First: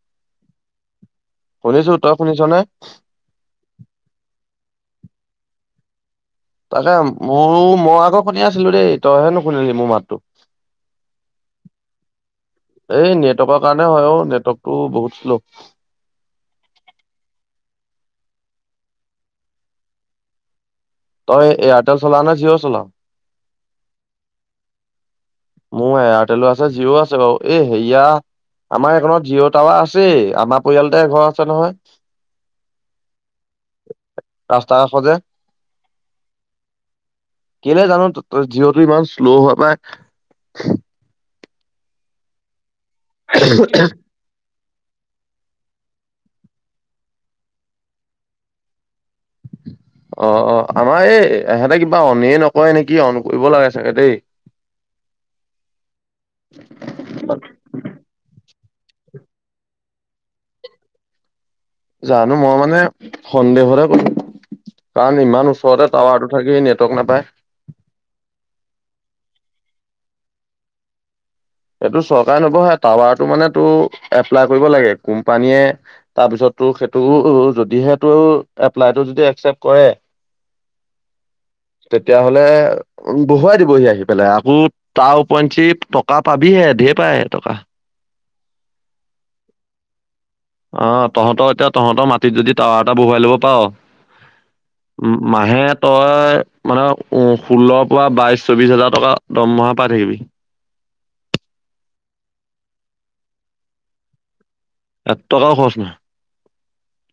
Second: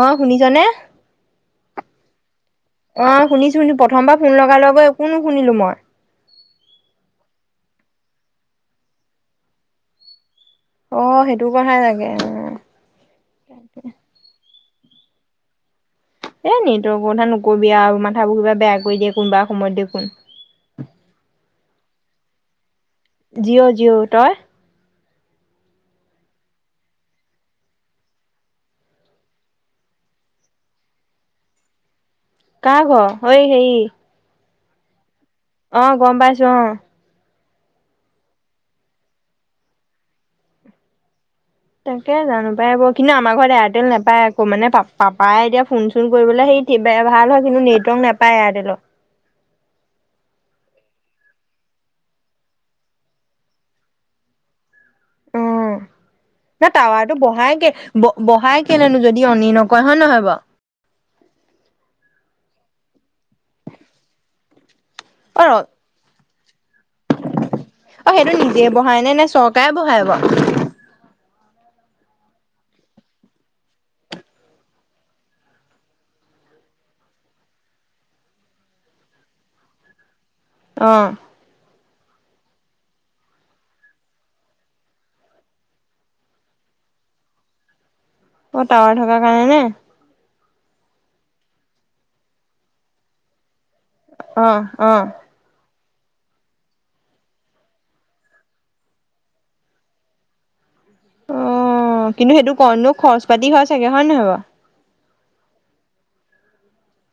অ', শুনিছনে? শুনিছোঁ, তই শুনিছনে? অ', শুনিছোঁ, প্ৰথমবাৰ ফোন লগাই লৈ গৈ একো নুশুনিলো মই। [unintelligible] ময়ো, মই আকৌ শুনি আছিলোঁ দেই, তইহে নুশুনিলি মোৰ মাতটো। অ সেইটো কথা লাগে অ এই নেটৱৰ্কৰ কাৰণে হয়, অ', নেটৱৰ্ক টো বহুত শ্ল' এই নেটৱৰ্কৰ কথা নকবি আৰু মাথাবোৰ কিবা বেয়া কৰি দিয়ে কোনোবা সময়ত দেখোন। তই এয়াৰটেল চলাওঁ নে, জিঅ' চলাওঁ? জিঅ', জিঅ' তই? মোৰ এয়াৰটেলো আছে জিঅ' আছে বাৰু এই হেইয়া আমাৰ এখনত জিঅ' টাৱাৰ আছেই, আমাৰ পৰিয়ালতে এঘৰ আছে নহয়। কাৰৰ ঘৰ হঐ হেৰি ৰাস্তা কাষৰ যে আহ গ'ম পাইছোঁ আহ কেলে জানোঁ জিঅ' টো ইমান শ্লো হোৱা পাই তাকে জানোঁ পাই ব কিন্তু আমাৰ ঘৰত এয়াৰটেল নাপায় আকৌ মানে পাপ পাপাই এতিয়া ফোন চোন কৰিবলৈ সেই ভাল হয় কিন্তু নেটৱৰ্ক নাপায় এয়াৰটেলত [inaudible] অ' অ' আমাৰ এই এহেঁতে কিবা অননেই নকয় নেকি অন কৰিব লাগে চাগে দেই অহ' ন টাৱাৰটো বহাইকে বহাই কেনেনো যদি অননি নকয় হয় নহয় বাৰ জানো মই মানে সন্দেহতে কলো কাৰণ ইমান বাৰু অ ওচৰতে টাৱাৰ তথাকি নেটৱৰ্ক নাপায় অ সেইটো নিজে বহাই নে নে চৰকাৰে বহাই বাৰু এইটো চৰকাৰে নবহাই টাৱাৰটো মানে তো এপ্লাই কৰিব লাগে কোম্পানীয়ে তাৰপিছত ত সেইটো যদিহে তটো এপ্লাইটো যদি একচেপট কৰে অ ' তেতিয়াাহলে বহুৱাই দিবহি আহি পেলাই আকৌ তাৰ উপওৰঞ্চি টকা। পাবিহে ঢেৰ পায় টকা অ টাৱাৰ থকা কাৰণে নে আহ তহঁতৰ এতিয়া তহঁতৰ মাটিত যদি টাৱাৰ এটা বহুৱাই ল'ব পাৰ। আহ আহ মাহে তই মানে ষোল্লৰ পৰা বাইশ চৌবিশ হাজাৰ টকা দৰমহা পাই থাকিবি। অ', কিন্তু সেইটো কণনো খৰচ পাতি হোৱা চাগে হয় নে নহয় বাৰু এ টকাও খৰচ নাই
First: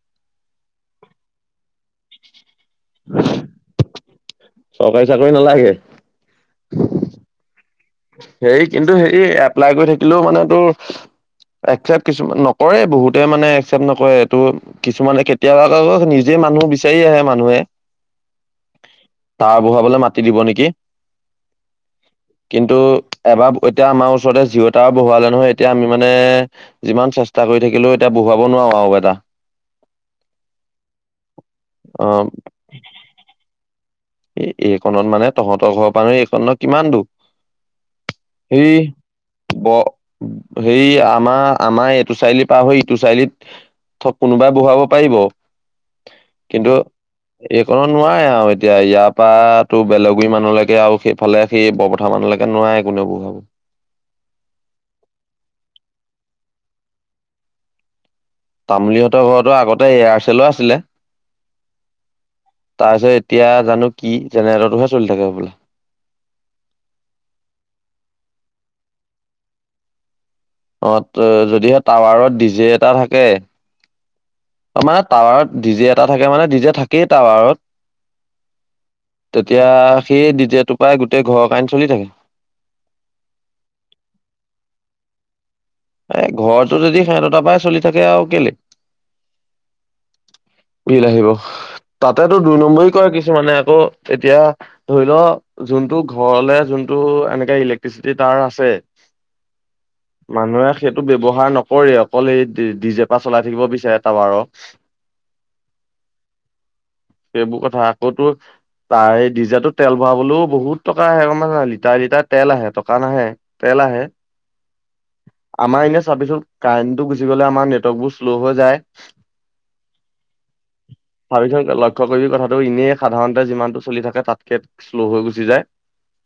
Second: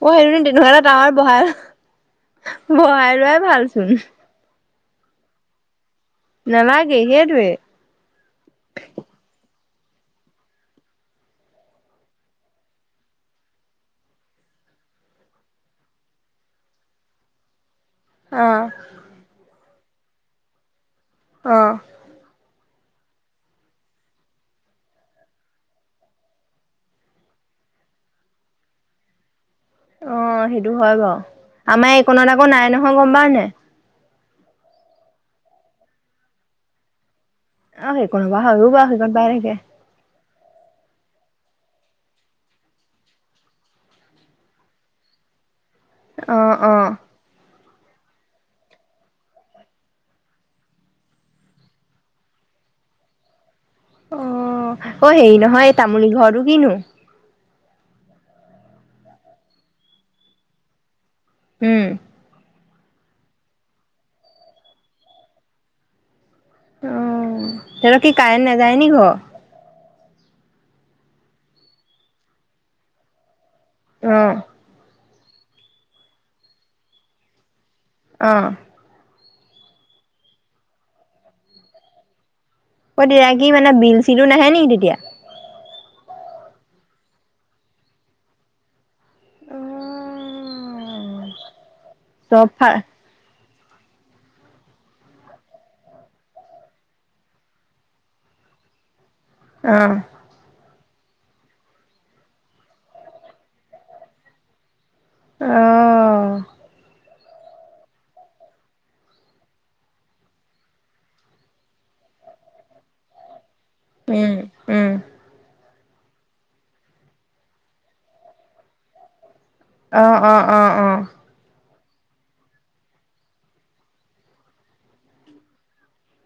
পঢ়াইো ন তেনেকুৱা তাৱাৰ বহাই বহাই লোৱাই ভালচোন। চৰকাৰী চাকৰি নালাগে নালাগে সেইটোৱে হেৰি কিন্তু হেৰি এপ্লাই কৰি থাকিলেও মানে তোৰ একচেপট কিছুমান নকৰে বহুতে মানে একচেপ্ট নকৰে এইটো কিছুমানে কেতিয়াবা নিজে। মানুহ বিচাৰি আহে মানুহে আহ হ বহাবলে মাতি দিব নেকি অহ কিন্তু এবাৰ এতিয়া আমাৰ ওচৰতে জিঅটা বহুৱালে নহয় এতিয়া আমি মানে যিমান চেষ্টা কৰো লৈ থাকিলেও এতিয়া বহাব নোৱাৰো আৰু এটা অ' সেইটো হয় বাৰ আমাৰ অ এইকণত আকৌ নাই নহয় গম পা নে এ এইখনত মানে তহঁতৰ ঘৰৰ পৰানুহ এইখন কিমান দখ আহেই কো বাহ হয় উব হয় পাৰেক ব সেই আমাৰ আমাৰ এইটো চাৰিআলি পাৰ হৈ ইটো চাৰিআলিত থ কোনোবাই বহুৱাব পাৰিব অ', অ', কিন্তু অ', এইকণত নোৱাৰে আৰু এতিয়া ইয়াৰ পৰা তো বেলেগী মানুহলৈকে আৰু সেইফালে সেই বৰপঠা মানুহলৈকে নোৱাই কোনেওবোৰ ভাব অ- অ হেৰি নহয় এই তামোলীৰ ঘৰো কিনো তামুলীহঁতৰ ঘৰতো আগতে এয়াৰচেলো আছিলে উম, তাৰপিছত এতিয়া জানো কি জেনেৰেটোহে চলি থাকে বোলা। অ' সত কি কাৰেণ্ট নাযায় নি ঘৰ অ' যদিহে টাৱাৰত ডি জে এটা থাকে উম। অ' মানে টাৱাৰত ডিজে এটা থাকে মানে ডিজে থাকেই টাৱাৰত অ' তেতিয়া সেই দ্বিতীয়টো পৰাায় গোটেই ঘৰৰ কাৰণে চলি থাকে। অ' দতিৰাাক কি মানে বিল চিলো নাহে নেকি তেতিয়া এ ঘৰৰতটো যদি সিহঁতটাৰ পৰাই চলি থাকে আৰু কেলে অ' বিল আহিব তাতেতো চব দুই ফাল নম্বৰী কয় কিছু মানে ত' এতিয়া ধৰি ল যোনটো ঘৰলে যোনটো এনেকে ইলেক্ট্ৰিচিটি তাৰ আছে অহ মানুহৰ সেইটো ব্যৱহাৰ নকৰে অকল সেই ডি জেপা চলাই থাকিব বিচাৰে তাবাৰক আহ সেইবোৰ কথা আকৌতো তাৰ এই ডিজেৰ টোত তেল ভৰাবলৈও বহুত টকা আহে লিটাৰ লিটাৰ তেল আহে টকা নাহে। তেল আহে উম উম। আমাৰ এনে চাবিছোন কাৰেণ্টটো গুচি গলে আমাৰ নেটৱৰ্ক বোৰ শ্ল' হৈ যায়। আহ আহ আহ আহ। চাবিচোন লক্ষ্য কৰি কথাটো এনেই সাধাৰণতে যিমানটো চলি থাকে তাতকে শ্ল' হৈ গুচি যায়।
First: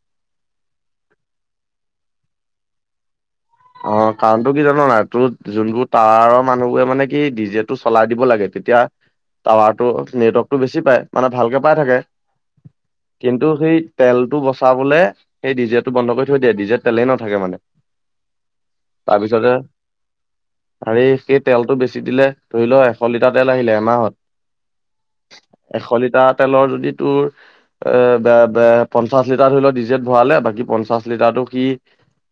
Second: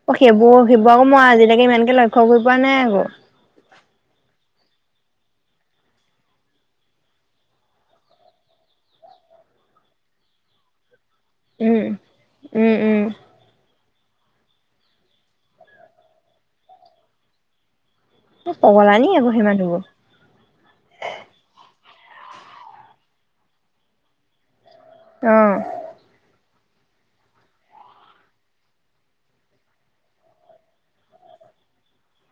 অ সেইবোৰ শিৱোৰ আকৌ মই আজিলৈকে ইমানকে লক্ষ্্য কৰি পোৱা নাই আকৌ। অ কাৰণতটো কি জানো নাই তোৰ যোনবোৰ টাৱাৰৰ মানুহবোৰে মানে কি ডিজে টো চলাই দিব লাগে। তেতিয়া টাৱাৰ টো নেটৱৰ্কতটো বেছি পায়। মানে ভালকে পাই উম থাকে উম উম কিন্তু সেই তেলতটো বচাবলে সেই ডিজেটো বন্ধ কৰি থৈ দিয়ে ডিজে তেলেই নাথাকে মানে। পগলা নি আকৌ সেই তাৰপিছতে মানুহবোৰ হেৰি সেই তেলটো বেছি দিলে ধৰি, ল এশ লিটাৰ তেল আহিলে এমাহত অ এশ লিটাৰত তেলৰ যদি তোৰ পঞ্চাছ লিটাৰ ধৰি ল ডিজিত ভৰালে বাকি পঞ্চাছ লিটাৰ কি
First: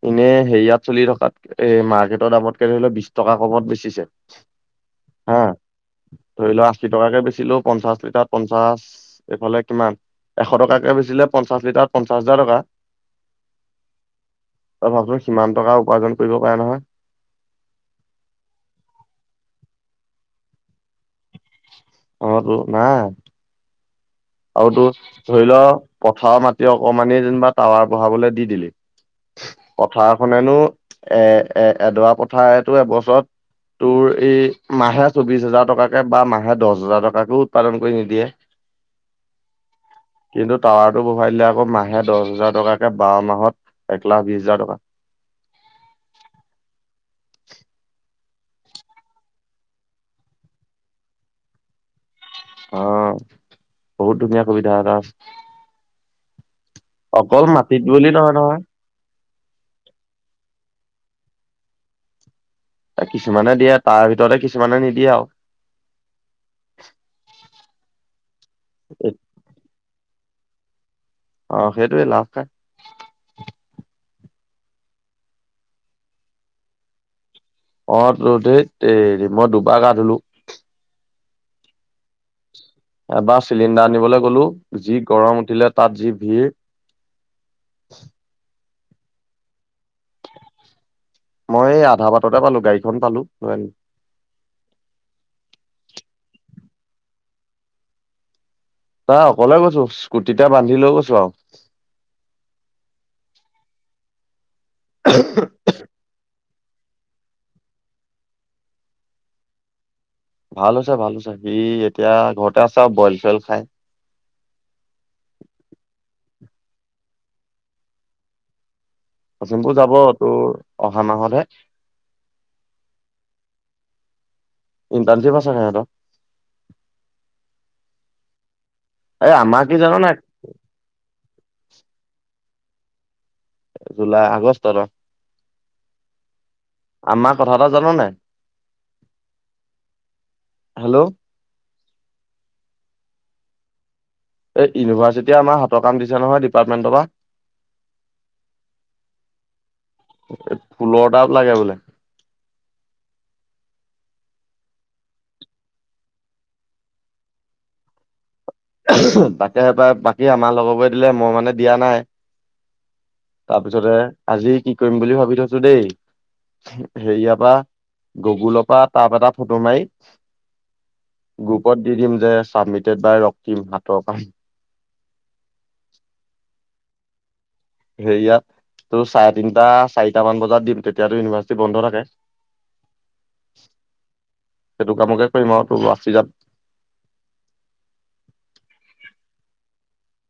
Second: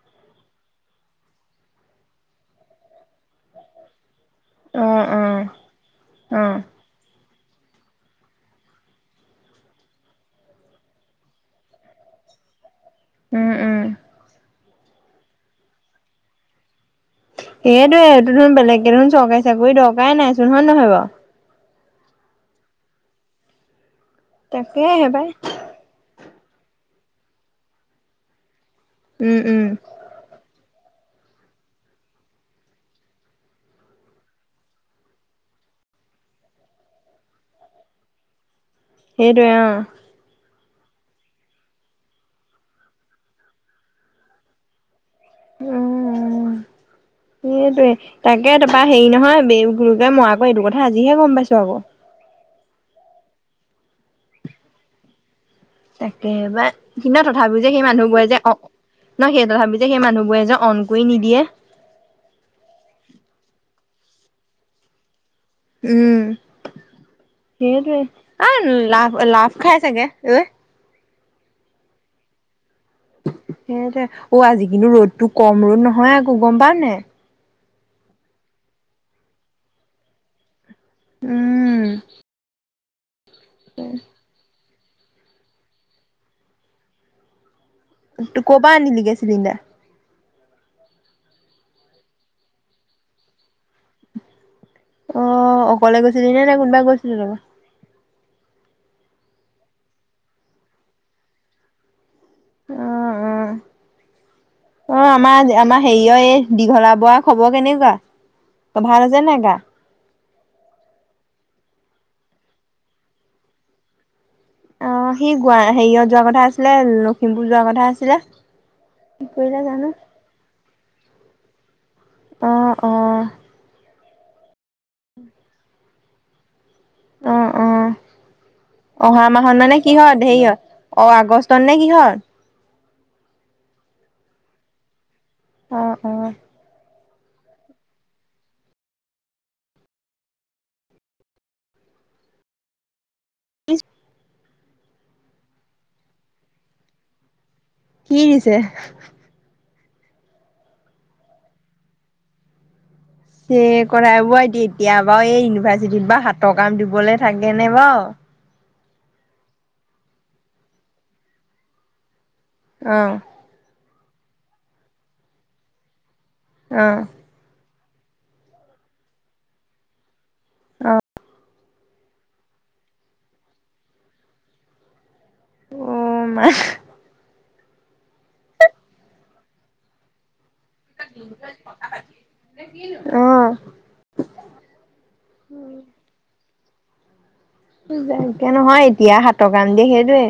এনেই সেৰিয়াত চলি থকাত এ মাৰ্কেটৰ দামতকে ধৰি লও বিশ টকা কমত বেছিছে। অ অ হা অ ধৰিল আশি টকাকে বেছিল। ছিলো পঞ্চাশ লিটাৰ পঞ্চাশ এইফালে কিমান এশ টকাকে বেছিলে পঞ্চাশ লিটাৰত পঞ্চাশ হাজাৰ টকা। উম উম। তই ভাবচোন কিমান টকা উপাৰ্জন কৰিব পাৰে নহয়। এইটোয়ে এইটো ধোন বেলেগকে ধৰোন চৰকাৰী চাকৰি দৰকাৰেই নাইচোন হয় নহয় বাৰু। অ তোৰ নাই আৰু তোৰ তাকেহে পাই ধৰি ল পথাৰ মাটি অকমানি যেনিবা টাৱাৰ বহাবলে দি দিলি উম উম পথাৰ খনেনো এ এ এডৰা পথাৰেতো এবছৰত তোৰ এই মাহে চৌবিছ হাজাৰ টকাকে বা মাহে দহ হাজাৰ টকাকেও উৎপাদন কৰি নিদিয়ে। সেইটোৱে। কিন্তু টাৱাৰটো বহাই দিলে আকৌ মাহে দছ হাজাৰ টকাকে বাৰ মাহত একলাখ বিশ হাজাৰ টকা। উম। সেইটোয়ে তাকে তাৰপৰা হেৰি নহয় গুৰুকে মৰাকৌ এইটো কথা আজিহে গম পাইছো আকৌ অ বহুত দুুনীয়া কবিতা এটা আছে। তাকে বায় [unintelligible] তথাপি যে মাটিত সেই বুলি মানুহবোৰে নহয় যে অ নহয় না সেই তথাপি যে সেই মানুহবোৰেজে অন কৰি নিদিয়ে কিছুমানে দিয়ে তাৰ ভিতৰতে কিছুমানে নিদিয়ে আৰু। উম, সেইটোৱে আৰু লাভ লাভ খাই চাগে [inaudible] অ, সেইটোৱে লাভ সেইতে অ আজি কিন্তু ৰ'দটো কম ৰ'দ নহয় আকৌ গম পাৱ নে অ, টো ধেত তেৰী মই দুবাৰ গা ধলো উম, এবাৰ চিলিণ্ডাৰ আনিবলৈ গ'লো যি গৰম উঠিলে তাত যি ভিৰ ত, কোৰ প্ৰা আনিলি গেছ চিলিণ্ডাৰ। মই এই আধা বাটতে পালো গাড়ীখন পালো লৈ আনিলো। অ', অকলে গৈছিলি নে নাই কোনবাই গৈছিল লগত। ন অকলে গৈছো। স্কুটিতে বান্ধি লৈও গৈছো আৰু। অ-অ-অ আমাৰ আমাৰ হেৰিয় দীঘলা বৰা খবৰ কেনেকুৱা ত ভাল আছে নে নাই গা। ভাল হৈছে ভাল হৈছে। সি এতিয়া ঘৰতে আছে, আৰু বইল চইল খাই। আহ সি গোৱা হেৰিয়ত যোৱা কথা আছিলে। লখিমপুৰ যোৱাৰ কথা আছিলে। কি কৰিলে পচিমপুৰ জানো। যাব তোৰ অহা মাহতহে অঁ, অঁ। ইন্তানশিপ আছে নাই হেত? অঁ, অঁ, অহা এই মাহত আমাৰ মানে কি জান হয় নাই ধেৰি হয় অ, আগষ্ট তনে কিহৰ জুুলাই আগষ্টত অঁ অঁ, অঁ। আমাৰ কথা এটা জান নাই হেল্ল'। এই ইউনিভাৰ্চিটিয় আমাৰ হাতৰ কাম দিছে নহয় ডিপাৰ্টমেণ্টৰ পৰা কি দিছে। এই ফুলৰটাপ লাগে বোলে। চে, কথা বৌ এতিয়া বাৰু এই ইউনিভাৰ্চিটিত বা হাতৰ কাম দিবলৈ থাকে নে বাৰ তাকে সেইব বাকী আমাৰ লগৰবো দিলে মই মানে দিয়া নাই। অ' তাৰপিছতে আজি কি কৰিম বুলি ভাবি থৈছো দেই, অ' হেৰিয়া পা গগুলৰ পৰা তাপ এটা ফটো মাৰি অ' গ্ৰুপত দি দিম যে ছাবমিটেড বাই ৰক্তিম হাতৰ কাম। উ ম সেয়াত তোৰ চাৰে তিনটা চাৰিটা মান বজাত দিম তেতিয়াতো ইউনিভাৰ্চিটি বন্ধ থাকে। অ' সেইটো কামকে কৰিম আৰু তোৰ আচি যাত [unintelligible] এতিয়া নহয় এতিয়া সাতৰ কাম দিয়ে সেইটোৱে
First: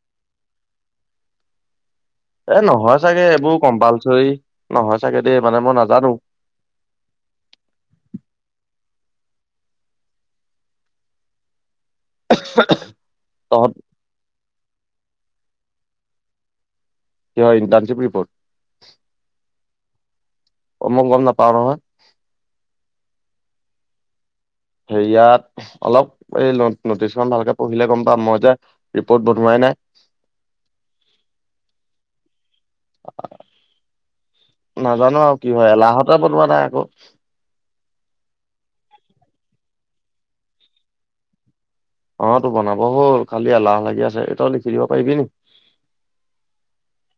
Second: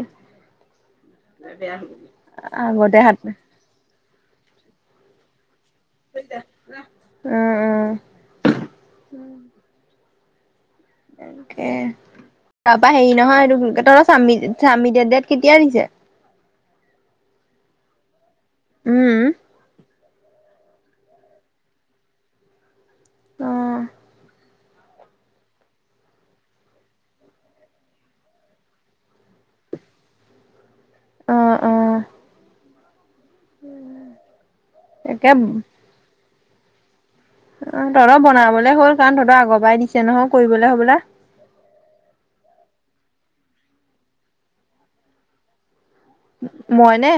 এ নহয় আগতে হাত চাগে এইবোৰ কম্পালচ চৰি নহয় চাগে দেই মানে মই নাজানো। অ' অ' তাকে, তাৰপা হেৰি নহয় এইটো কি তহঁত তহঁতৰ চাম্মি চাম্মিদে দেত কেতিয়া দিছে? কিহৰ ইন্টাৰ্নচিপ ৰিপৰ্ট? উম। অ মই গম নাপাও নহয়। অ', হেৰিয়াত অলপ এই নটিচখন ভালকে পঢ়িলে গম পাম। মই যে ৰিপৰ্ট বনোৱাই নাই। অ অ। নাজানো তাকে আৰু কি হয়। এলাহতে বনোৱা নাই আক'। অ তহঁতৰ বনাবলে হ'ল কাৰণ তহঁতৰ আগৰ পৰাই দিছে নহয় কৰিবলে হবলা। অতো বনাব হ'ল খালি এলাহ লাগি আছে। তই লিখি দিব পাৰিবি নি? মই নে?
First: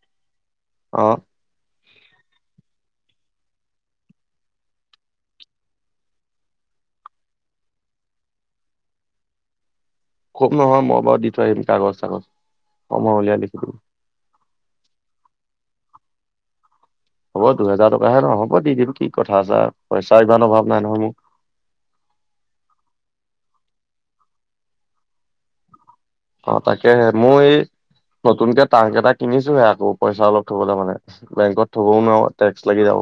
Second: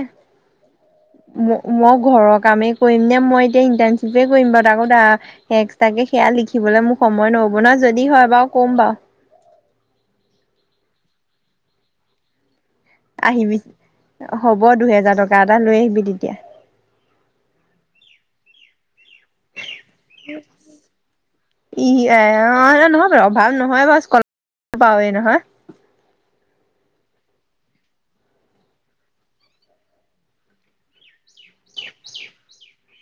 অ ম মই ঘৰৰ কামেই কৰিম নে মই এতিয়া ইণ্টাৰ্নশ্বিপে কৰিম বাৰু তাকো এক্সট্ৰাকে সেয়া লিখিবলে মোক সময় নহ'ব নহয়। যদি হয় বাৰু কম বাও। কম নহয়, মই বাৰু দি থৈ আহিম কাগজ-চাগজ। আহিবি। হ'ব দুহেজাৰ টকা এটা লৈ আহিবি তেতিয়া। হ'ব দুহেজাৰ টকাহে ন! হ'ব দি দিম কি। কথা আছে আৰু পইচা ইমান অভাৱ নাই নহয় মোৰ [unintelligible] নহয় বাও স্কল পাওঁৱেই নহয়। অ তাকেহে। মই এই নতুনকে ট্ৰাঙ্ক এটা কিনিছোহে আকৌ পইচা অলপ থবলে মানে। বেংকত থবও নোৱাৰো টেক্স লাগি যাব।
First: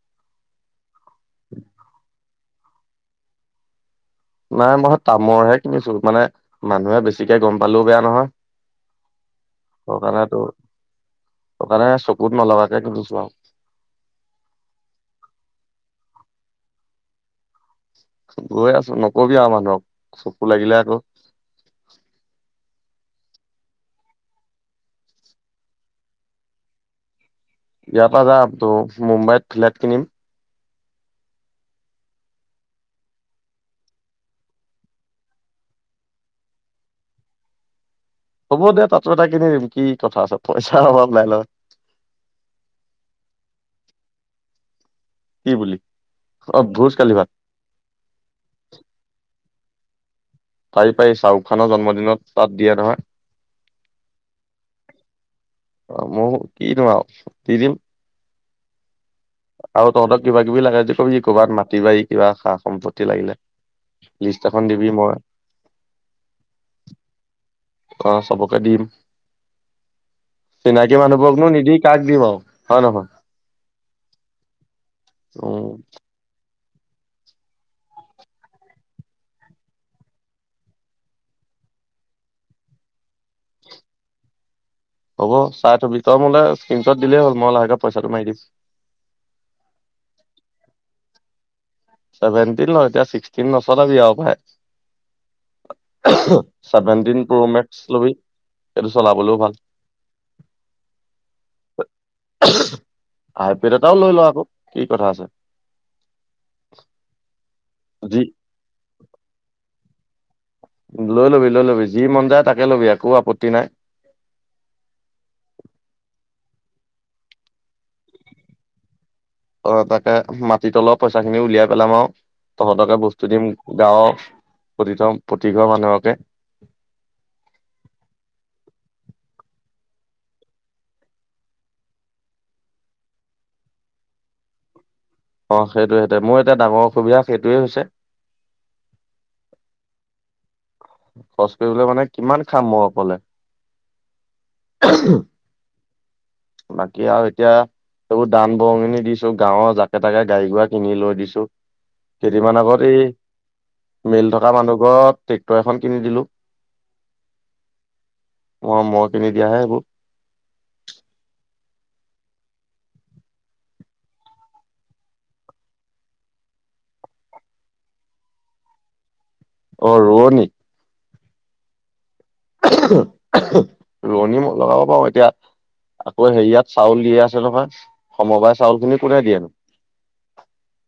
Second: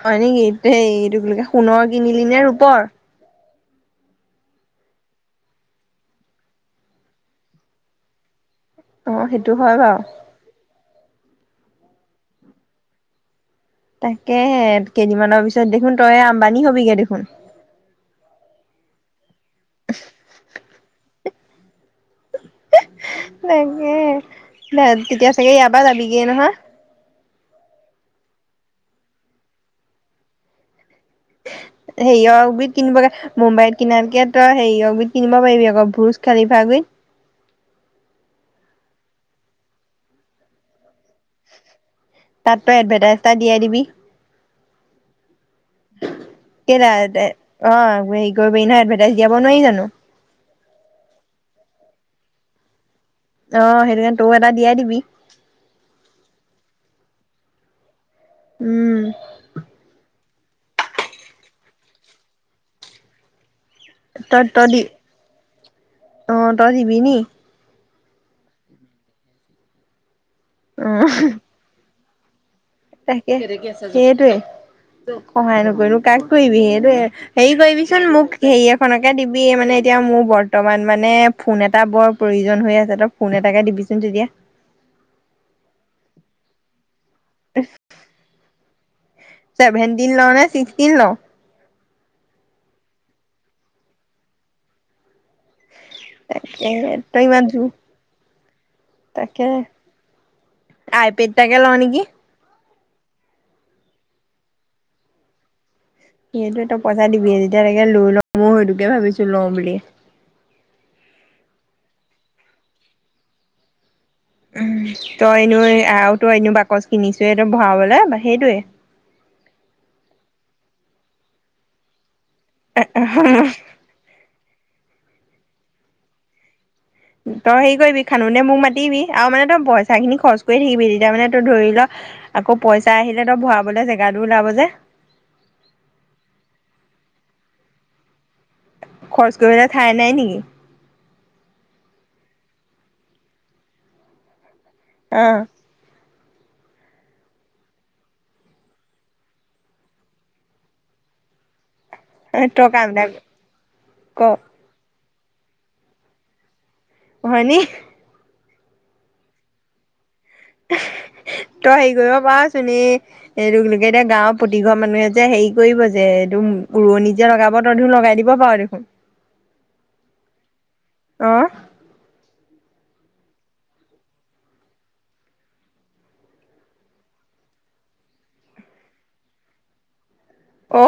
হয় নেকি? সেই এইটো বুলি কয় সোণৰ কিনিলি নে ৰূপৰ? নাই মই তামৰহে কিনিছো মানে মানুহে বেছিকে গম পালেও বেয়া নহয়। অহ, সেইটো হয় বাৰু মানে চকুত নলগাকে কিনিছো আও তাকেহে, কেইদিনমানৰ পিছত দেখোন তই আম্বানী হবিগে দেখোন। গৈ আছো, নকবি আৰু মানুহক চকু লাগিলে আকৌ তাকেহে, তেতিয়া চাগে ইয়াৰ পৰা যাবিগে নহয়। ইয়াৰ পৰা যামটো, মুম্বাইত ফ্লেট কিনিম। [inaudible] সেৰিয় গুইত কিনিবগৈ, মুম্বাইত কিনাতকে তই সেৰিয় গুইত কিনিব পাৰিবি আকৌ ভোজ খালিফা যে হব দে তাতো এটা কিনি দিম, কি কথা আছে পইচাৰ অভাৱ নাই নহয় তাত তই এডভাটাইটাইজ এটা দিয়াই দিবি। কি বুলি অ কেইটা, ভোজ কালি ভাত অহ হেৰি কৰিবি নহয় এডভাইটাইজ দিয়াব নোৱাৰি জানোঁ। পাৰি পাৰি, শ্বাহৰুখ খানৰ জন্মদিনত তাত দিয়ে নহয়। অহ, সেইটো কাৰণে তইও এটা দিয়াই দিবি। অ মোৰ কিনো আৰু দি দিম। উম আৰু তহঁতক কিবা কিবি লাগে যদি কবি, ক'বাত মাটি বাৰী, কিবা সা- সম্পত্তি লাগিলে লিষ্ট তই, এখন তইদি দিবি মই অহ তই দিবি নি? অ চবকে দিম, অ চিনাকী মানুহবোৰকনো নিদি কাক দিব তাকে সেইটোৱে, তোক সহায় উম নকৰিনো কাক কৰিবি সেই দে, হেৰি কৰিবিচোন মোক হেৰি এখনকে দিবি, মানে এতিয়া মোৰ বৰ্তমান মানে ফোন এটা বৰ প্ৰয়োজন হৈ আছে, তই ফোন এটাকে দিবিচোন তেতিয়া। হব চাহটো ভিতৰ মুলে স্কিনচট দিলেই হ'ল, মই লাহেকে পইচাটো মাৰি দিম। ছেভেনটিন লওঁ নে, ছিকচটিন লওঁ চেভেনটিন ল এতিয়া ছিক্সটিন নচলাবি য়াও পায়। তাকে ছেভেনটিন তই ইমান প্ৰ' জোৰ মেক্স লবি। এইটো চলাবলৈও তাকে ভাল আই পেড তাকে লও নেকি। আাইপেড এটাও লৈ লওঁ আকৌ কি কথা আছে। সেইটো তো পইচা দিবি যেতিয়া তকে লৈ যি লওঁ মই সেইটোকে ভাবিছো লওঁ বুলি। লৈ লবি, লৈ লবি যি মন যায় তাকে ল'বি একো আপত্তি নাই। তই এনো আৰু তই এনে বাকচ কিনিছে তই ভৰাবলে সেইটোৱে। অ' তাকে মাটিত অলপ পইচা খিনি উলিয়াই পেলাম আৰু তহঁতকে বস্তু দিম গাঁৱৰ প্ৰতি প্ৰতিঘৰ মানুহকে। তই হেৰি কৰিবি খানোতে মোক মাতিবি আৰু মানে তই পইচা খিনি খৰচ কৰি থাকিবি তেতিয়া মানে তই ধৰি ল'। আকৌ পইচা আহিলে তো ভৰাবলে জেগাটো ওলাব যে। অ, সেইটোৱে সৈতে, মোৰ এতিয়া ডাঙৰ অসুবিধা সেইটোৱে হৈছে। খৰচ কৰিবলৈ ঠাই নাই নেকি? খৰচ কৰিবলৈ মানে কিমান খাম মই অকলে? অঁ! বাকী আৰু এতিয়া! এইবোৰ দান বৰঙণি দিছোঁ, গাঁৱৰ জাকে-তাকে গাডী-গোড়া কিনি লৈ দিছোঁ। কেইদিমান তই কাম আগত এটা এই, মিল ক থকা মানুহ ঘৰত ট্ৰেক্টৰ এখন কিনি দিলোঁ। হয়নি? অঁ মই কিনি দিয়াহে এইবোৰ। তই হেৰি কৰিব পাৰচোন! এই তোক, এতিয়া গাঁৱৰ প্ৰতিঘৰ মানুহতে যে হেৰি কৰিব যে, এইটো উৰণি যে লগাব, তই দেখোন লগাই দিব পাৰ দেখোন। অঁ, ৰোৱনী। অঁ! [inaudible] ৰোৱনী মই লগাব পাৰোঁ, এতিয়া। আকৌ হেৰিয়াত চাউল দিয়ে আছে নহয়। সমবায় চাউল খিনি কোনে দিয়েনো? অ'।